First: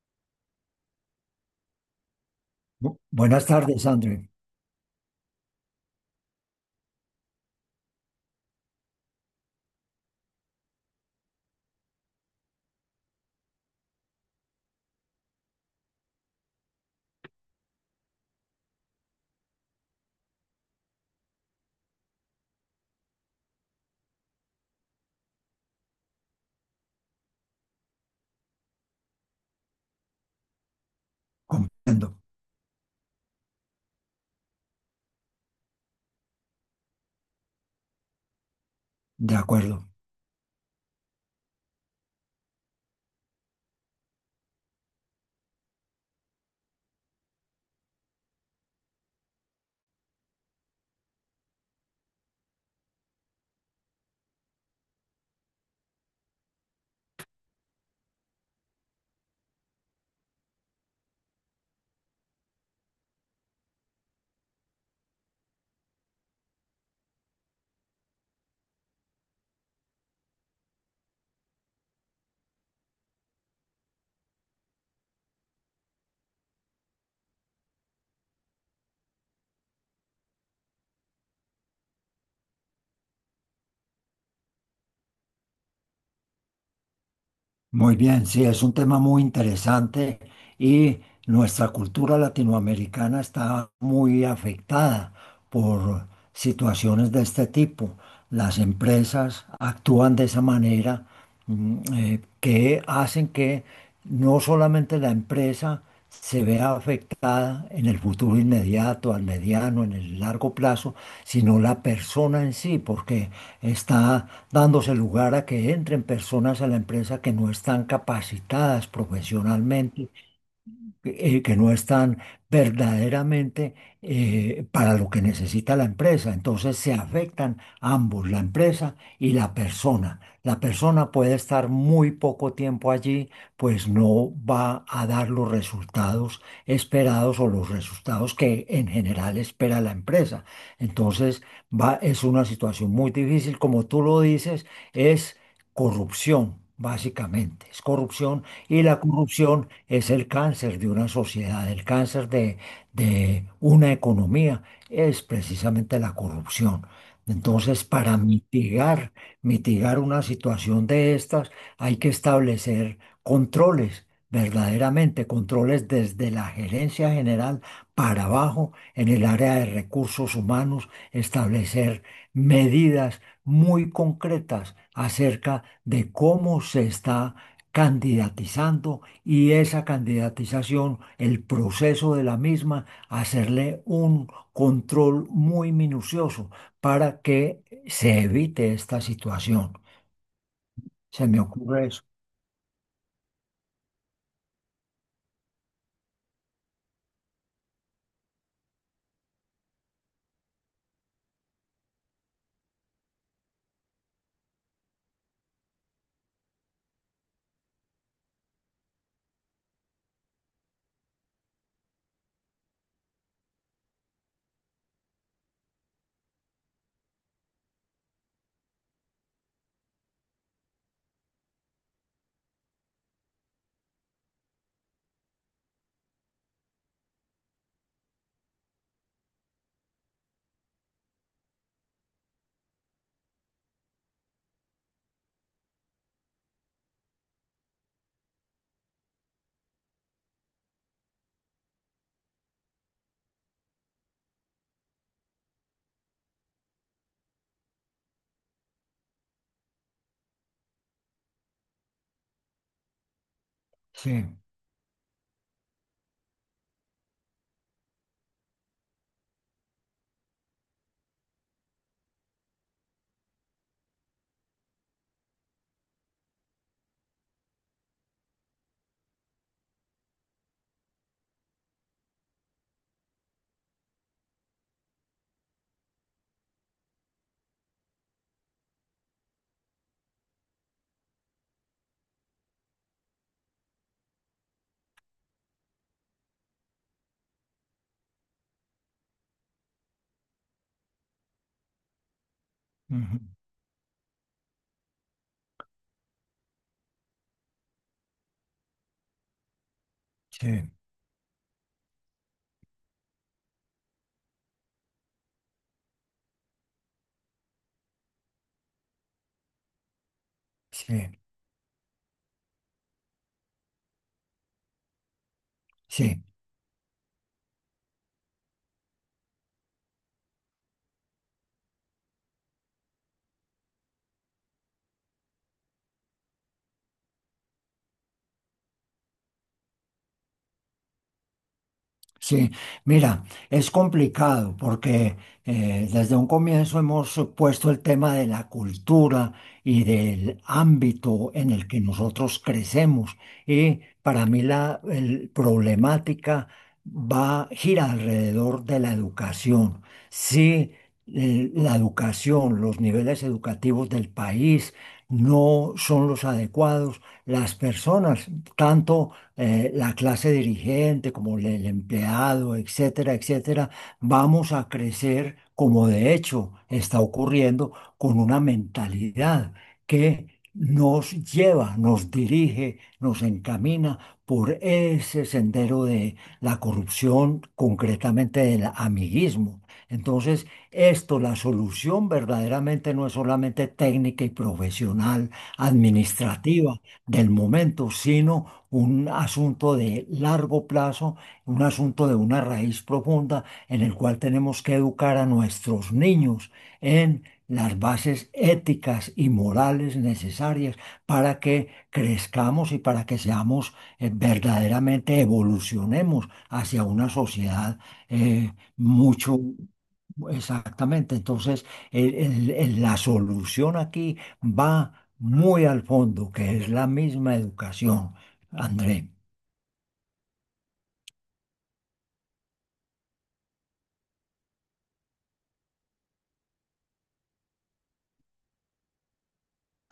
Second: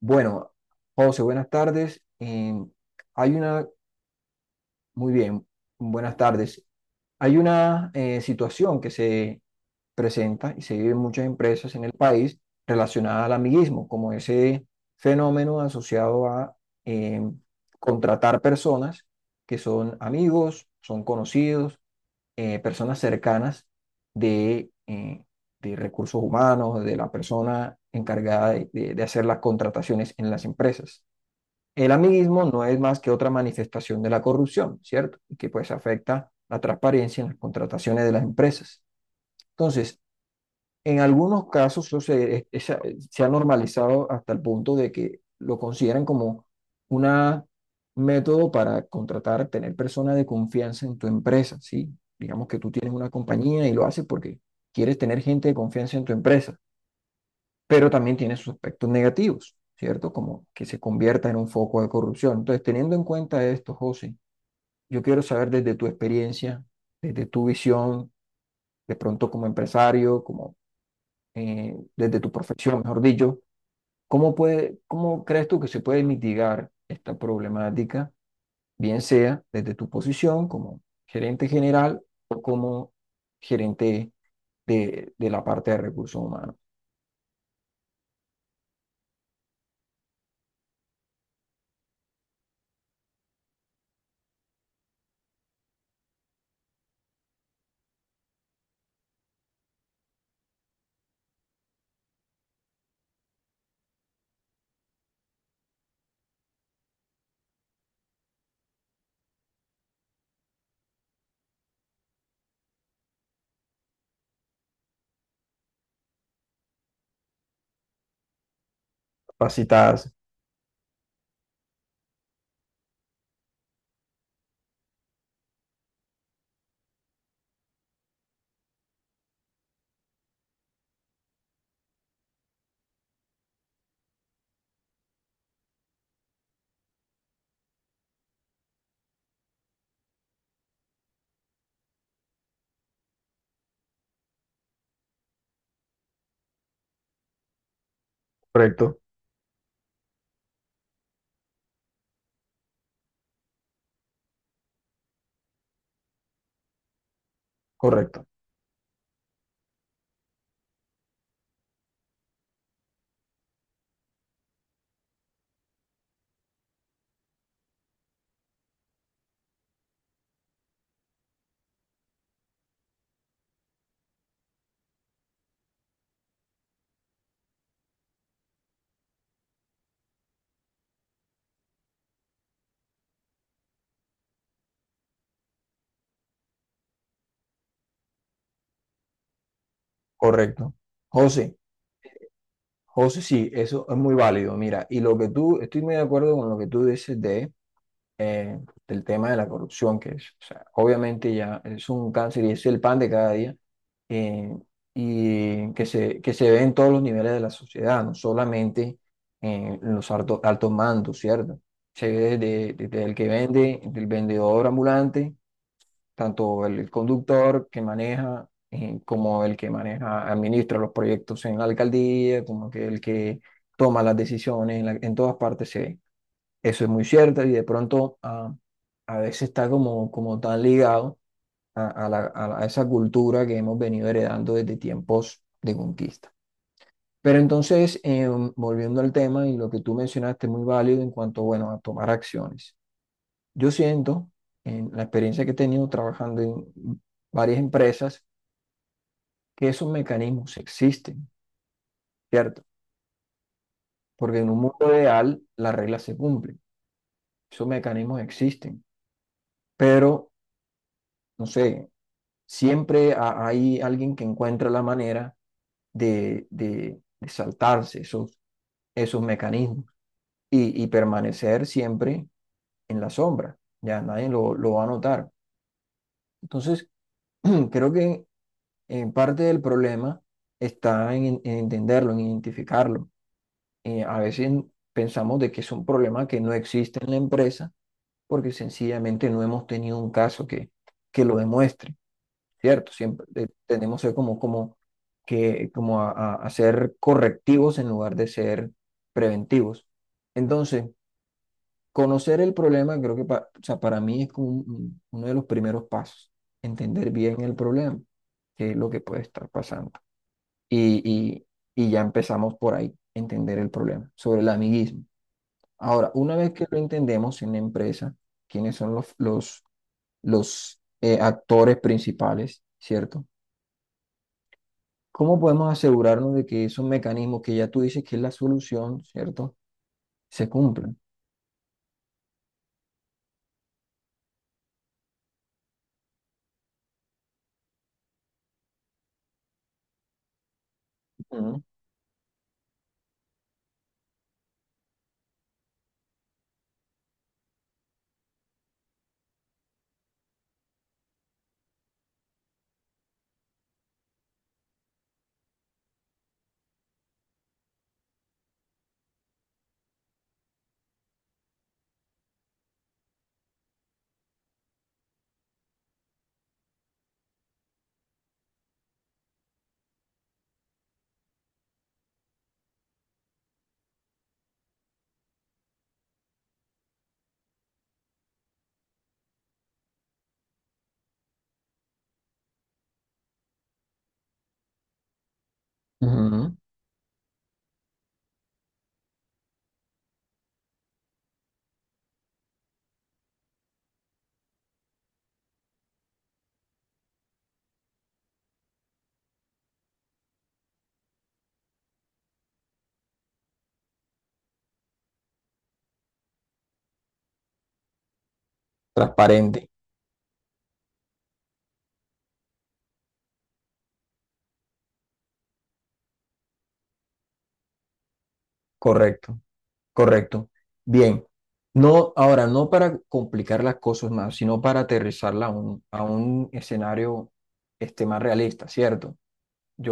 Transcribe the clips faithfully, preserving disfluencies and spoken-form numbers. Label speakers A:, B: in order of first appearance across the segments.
A: Bueno, José, buenas tardes. Em,
B: Bu-
A: hay
B: Buenas
A: una,
B: tardes, André.
A: muy bien, buenas tardes. Hay una eh, situación que se presenta y se vive en muchas empresas en el país relacionada al amiguismo, como ese fenómeno asociado a em, contratar personas que son amigos, son conocidos, eh, personas cercanas de, eh, de recursos humanos, de la persona encargada de de- de hacer las contrataciones en las empresas. El
B: Comprendo.
A: amiguismo no es más que otra manifestación de la corrupción, ¿cierto? Y que pues afecta la transparencia en las contrataciones de las empresas.
B: De acuerdo.
A: Entonces, en algunos casos eso se, es- esa- se ha normalizado hasta el punto de que lo consideran como un método para contratar, tener personas de confianza en tu empresa, ¿sí? Digamos que tú tienes una compañía y lo haces porque quieres tener gente de confianza en tu empresa pero también tiene sus aspectos negativos, ¿cierto? Como que se convierta en un foco de corrupción. Entonces, teniendo en cuenta esto, José, yo quiero saber desde tu experiencia, desde tu visión, de pronto como empresario, como eh, desde tu profesión, mejor dicho, ¿cómo puede, cómo crees tú que se puede mitigar esta problemática, bien sea desde tu posición como gerente general o como gerente de, de la parte de recursos humanos?
B: Muy bien, sí, es un tema muy interesante y nuestra cultura latinoamericana está muy afectada por situaciones de este tipo. Las empresas actúan de esa manera mm, eh, que hacen que no solamente la empresa se vea afectada en el futuro inmediato, al mediano, en el largo plazo, sino la persona en sí, porque está dándose lugar a que entren personas a la empresa que no están capacitadas profesionalmente,
A: Capacitarse,
B: eh, que no están verdaderamente eh, para lo que necesita la empresa. Entonces se afectan ambos, la empresa y la persona. La persona puede estar muy poco tiempo allí, pues no va a dar los resultados esperados o los resultados que en general espera la empresa. Entonces va, es una situación muy difícil, como tú lo dices, es corrupción, básicamente. Es corrupción y la
A: correcto,
B: corrupción es el cáncer de una sociedad, el cáncer de, de una economía es precisamente la corrupción. Entonces, para
A: correcto.
B: mitigar, mitigar una situación de estas, hay que establecer controles, verdaderamente controles desde la gerencia general para abajo, en el área de recursos humanos, establecer medidas muy concretas acerca de cómo se está candidatizando, y esa candidatización, el proceso de la misma, hacerle un control muy minucioso para que se evite esta situación.
A: Correcto.
B: Se me
A: José,
B: ocurre eso.
A: José, sí, eso es muy válido. Mira, y lo que tú, estoy muy de acuerdo con lo que tú dices de, eh, del tema de la corrupción, que es, o sea, obviamente ya es un cáncer y es el pan de cada día, eh, y que se, que se ve en todos los niveles de la sociedad, no solamente en los alto- altos mandos, ¿cierto? Se ve desde, desde el que vende, del vendedor ambulante tanto el conductor que maneja eh, como el que maneja, administra los proyectos en la alcaldía, como que el que toma las decisiones, en, la- en todas partes se ve. Eso es muy cierto y de pronto ah, a veces está como, como tan ligado a, a la- a la- a esa cultura que hemos venido heredando desde tiempos de conquista. Pero entonces, em, volviendo al tema y lo que tú mencionaste, muy válido en cuanto, bueno, a tomar acciones. Yo siento, en la experiencia que he tenido trabajando en varias empresas, que esos mecanismos existen, ¿cierto?
B: Sí,
A: Porque en un mundo ideal las reglas se cumplen, esos mecanismos existen, pero, no sé, siempre ha- hay alguien que encuentra la manera de, de- de saltarse esos, esos mecanismos y, y permanecer siempre en la sombra, ya nadie lo, lo va a notar. Entonces, creo que eh, parte del problema está en, en entenderlo, en identificarlo. Eh, a veces pensamos de que es un problema que no existe en la empresa porque sencillamente no hemos tenido un caso que, que lo demuestre, ¿cierto?
B: ujú,
A: Siempre eh, tenemos eh, como, como, que, como a, a- a ser correctivos en lugar de ser preventivos.
B: sí,
A: Entonces, conocer el problema creo que pa- o sea, para mí es como un- un- uno de los primeros pasos, entender bien el problema, qué es lo que puede estar pasando y,
B: sí,
A: y- y ya empezamos por ahí, entender el problema sobre el amiguismo. Ahora,
B: sí.
A: una vez que lo entendemos en la empresa, quiénes son los, los, los eh, actores principales, ¿cierto? ¿Cómo podemos asegurarnos de que esos mecanismos que ya tú dices que es la solución, ¿cierto? Se cumplan.
B: Sí, mira, es complicado porque eh, desde un comienzo hemos puesto el tema de la cultura y del ámbito en
A: Ujú.
B: el que nosotros crecemos. Y para mí la el- problemática va, gira alrededor de la educación. Si eh, la educación, los niveles educativos del país no son los adecuados, las personas, tanto eh, la clase dirigente, como el, el empleado, etcétera, etcétera, vamos a crecer, como de hecho está ocurriendo, con una mentalidad que nos lleva, nos dirige, nos encamina por ese sendero de la corrupción, concretamente del amiguismo. Entonces, esto, la solución verdaderamente no es solamente técnica y profesional,
A: Ujú.
B: administrativa, del momento, sino un asunto de largo plazo, un asunto de una raíz profunda en el cual tenemos que educar a nuestros niños en las bases éticas y morales necesarias para que crezcamos y para que seamos eh, verdaderamente evolucionemos hacia una sociedad eh, mucho...
A: Transparente,
B: Exactamente, entonces el- el- el- la solución aquí va muy al fondo, que es la misma educación, André.
A: correcto. Correcto. Bien. No, ahora, no para complicar las cosas más, sino para aterrizarla a un, a un escenario este, más realista, ¿cierto?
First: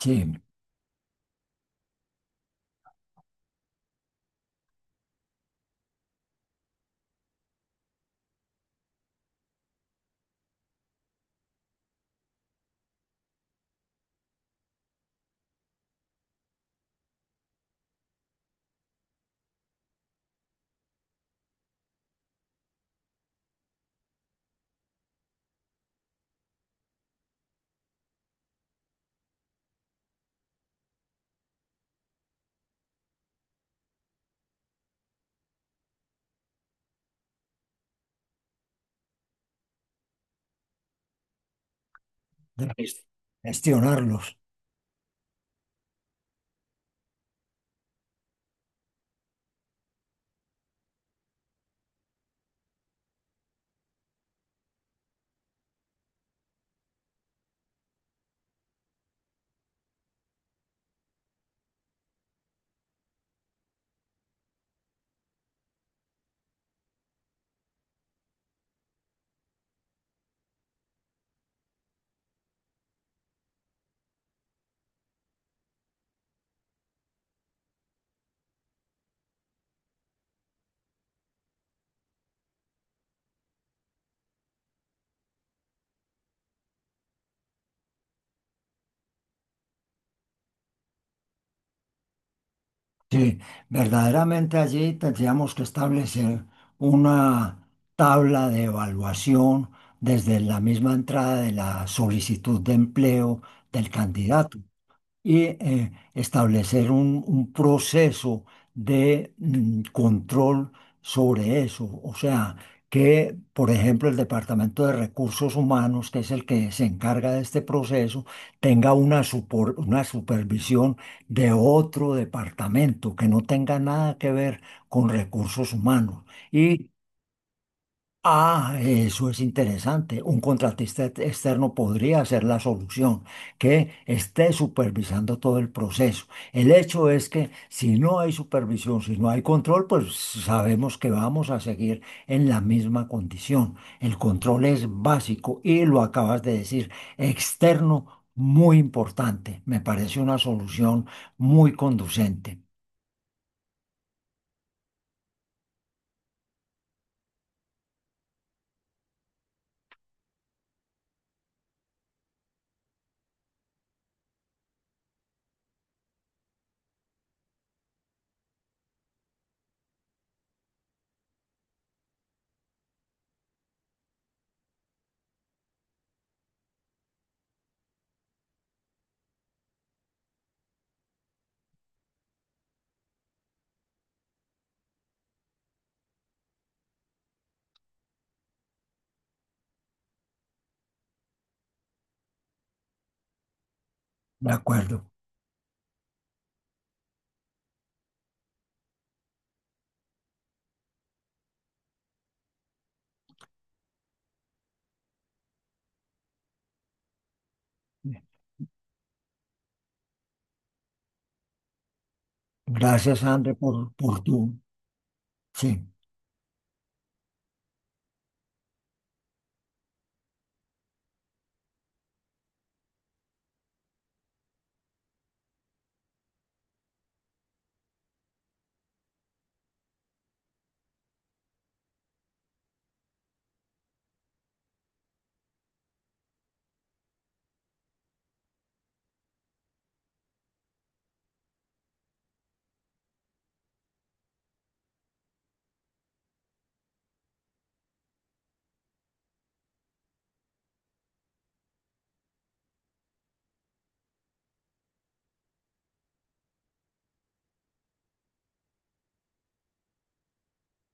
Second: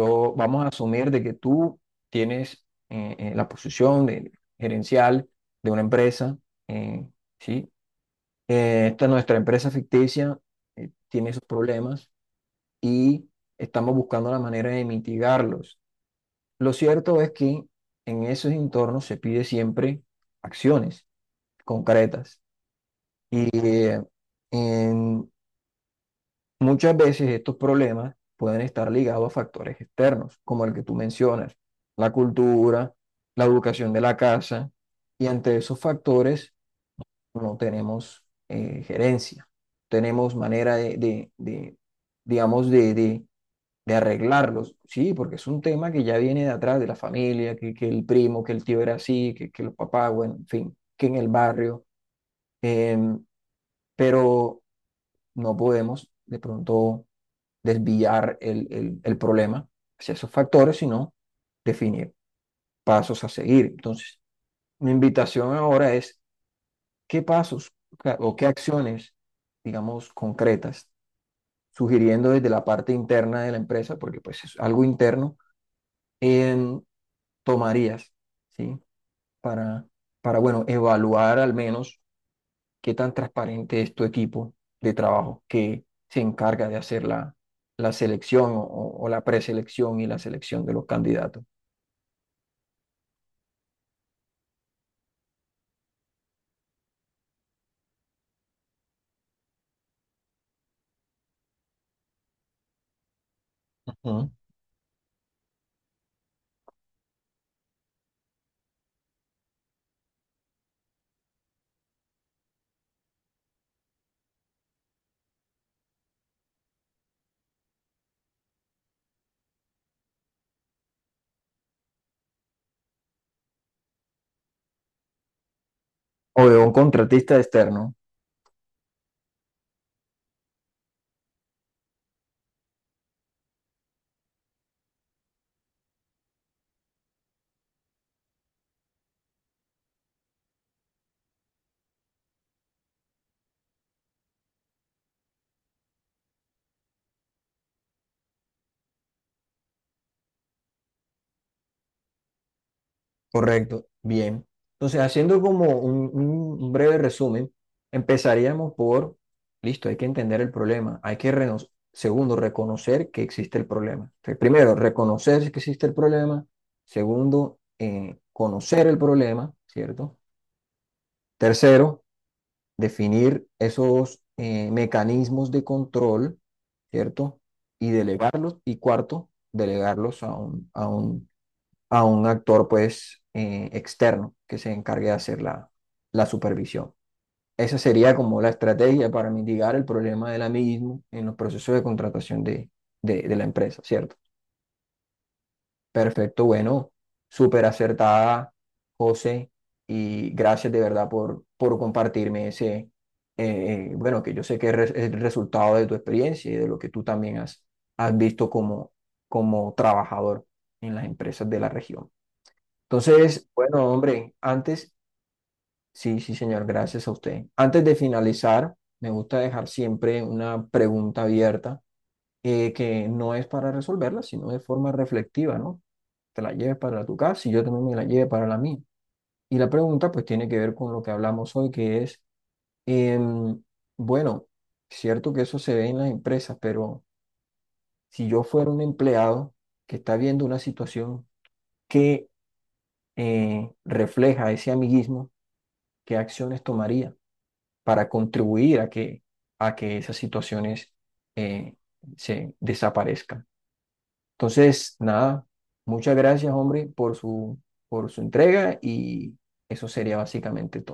B: Sí,
A: vamos a asumir de que tú tienes eh, eh, la posición de gerencial de una empresa, eh, ¿sí? Eh, esta nuestra empresa ficticia, eh, tiene esos problemas y estamos buscando la manera de mitigarlos. Lo cierto es que en esos entornos se pide siempre acciones concretas. Y eh, en- muchas veces estos problemas pueden estar ligados a factores externos, como el que tú mencionas, la cultura, la educación de la casa, y ante esos factores no tenemos eh, gerencia, tenemos manera de, de- de,
B: de
A: digamos, de, de- de
B: gestionarlos.
A: arreglarlos. Sí, porque es un tema que ya viene de atrás, de la familia, que, que el primo, que el tío era así, que, que los papás, bueno, en fin, que en el barrio. em, pero no podemos de pronto desviar el, el- el problema hacia esos factores, sino definir pasos a seguir. Entonces, mi invitación ahora es qué pasos o qué acciones, digamos, concretas, sugiriendo desde la parte interna de la empresa, porque pues es algo interno, en tomarías, ¿sí? Para, para, bueno, evaluar al menos qué tan transparente es tu equipo de trabajo que se encarga de hacer la, la selección o, o- o la preselección y la selección de los candidatos.
B: Sí, verdaderamente allí tendríamos que establecer una tabla de evaluación desde la misma entrada de la solicitud de empleo del
A: Ujú.
B: candidato. Y eh, establecer un, un proceso de mm, control sobre eso. O sea, que, por ejemplo, el Departamento de Recursos Humanos, que es el que se encarga de este proceso, tenga una, supor- una supervisión de otro departamento que no tenga nada que ver con recursos humanos.
A: O de un
B: Y...
A: contratista externo.
B: Ah, eso es interesante. Un contratista ex- externo podría ser la solución, que esté supervisando todo el proceso. El hecho es que si no hay supervisión, si no hay control, pues sabemos que vamos a seguir en la misma condición. El control es básico, y lo acabas de decir, externo muy importante. Me parece una solución muy conducente.
A: Correcto, bien. Entonces, haciendo como un, un- un breve resumen, empezaríamos por, listo, hay que entender el problema, hay que, reno- segundo, reconocer que existe el problema. Entonces, primero, reconocer que existe el problema. Segundo, eh, conocer el problema, ¿cierto? Tercero, definir esos eh, mecanismos de control, ¿cierto? Y delegarlos. Y cuarto, delegarlos a un, a un, a un actor, pues, eh, externo que se encargue de hacer la, la supervisión. Esa sería como la estrategia para mitigar el problema del amiguismo en los procesos de contratación de, de, de la empresa, ¿cierto?
B: De acuerdo.
A: Perfecto, bueno, súper acertada, José, y gracias de verdad por, por compartirme ese, eh, eh, bueno, que yo sé que es re- es el resultado de tu experiencia y de lo que tú también has, has visto como, como trabajador en las empresas de la región.
B: Gracias,
A: Entonces,
B: André,
A: bueno,
B: por, por
A: hombre,
B: tu...
A: antes,
B: Sí.
A: sí, sí, señor, gracias a usted. Antes de finalizar, me gusta dejar siempre una pregunta abierta, eh, que no es para resolverla, sino de forma reflexiva, ¿no? Te la lleves para tu casa y yo también me la lleve para la mía. Y la pregunta pues tiene que ver con lo que hablamos hoy, que es, em, bueno, cierto que eso se ve en las empresas, pero si yo fuera un empleado que está viendo una situación que eh, refleja ese amiguismo, ¿qué acciones tomaría para contribuir a que, a que esas situaciones eh, se desaparezcan? Entonces, nada, muchas gracias, hombre, por su, por su entrega y eso sería básicamente todo.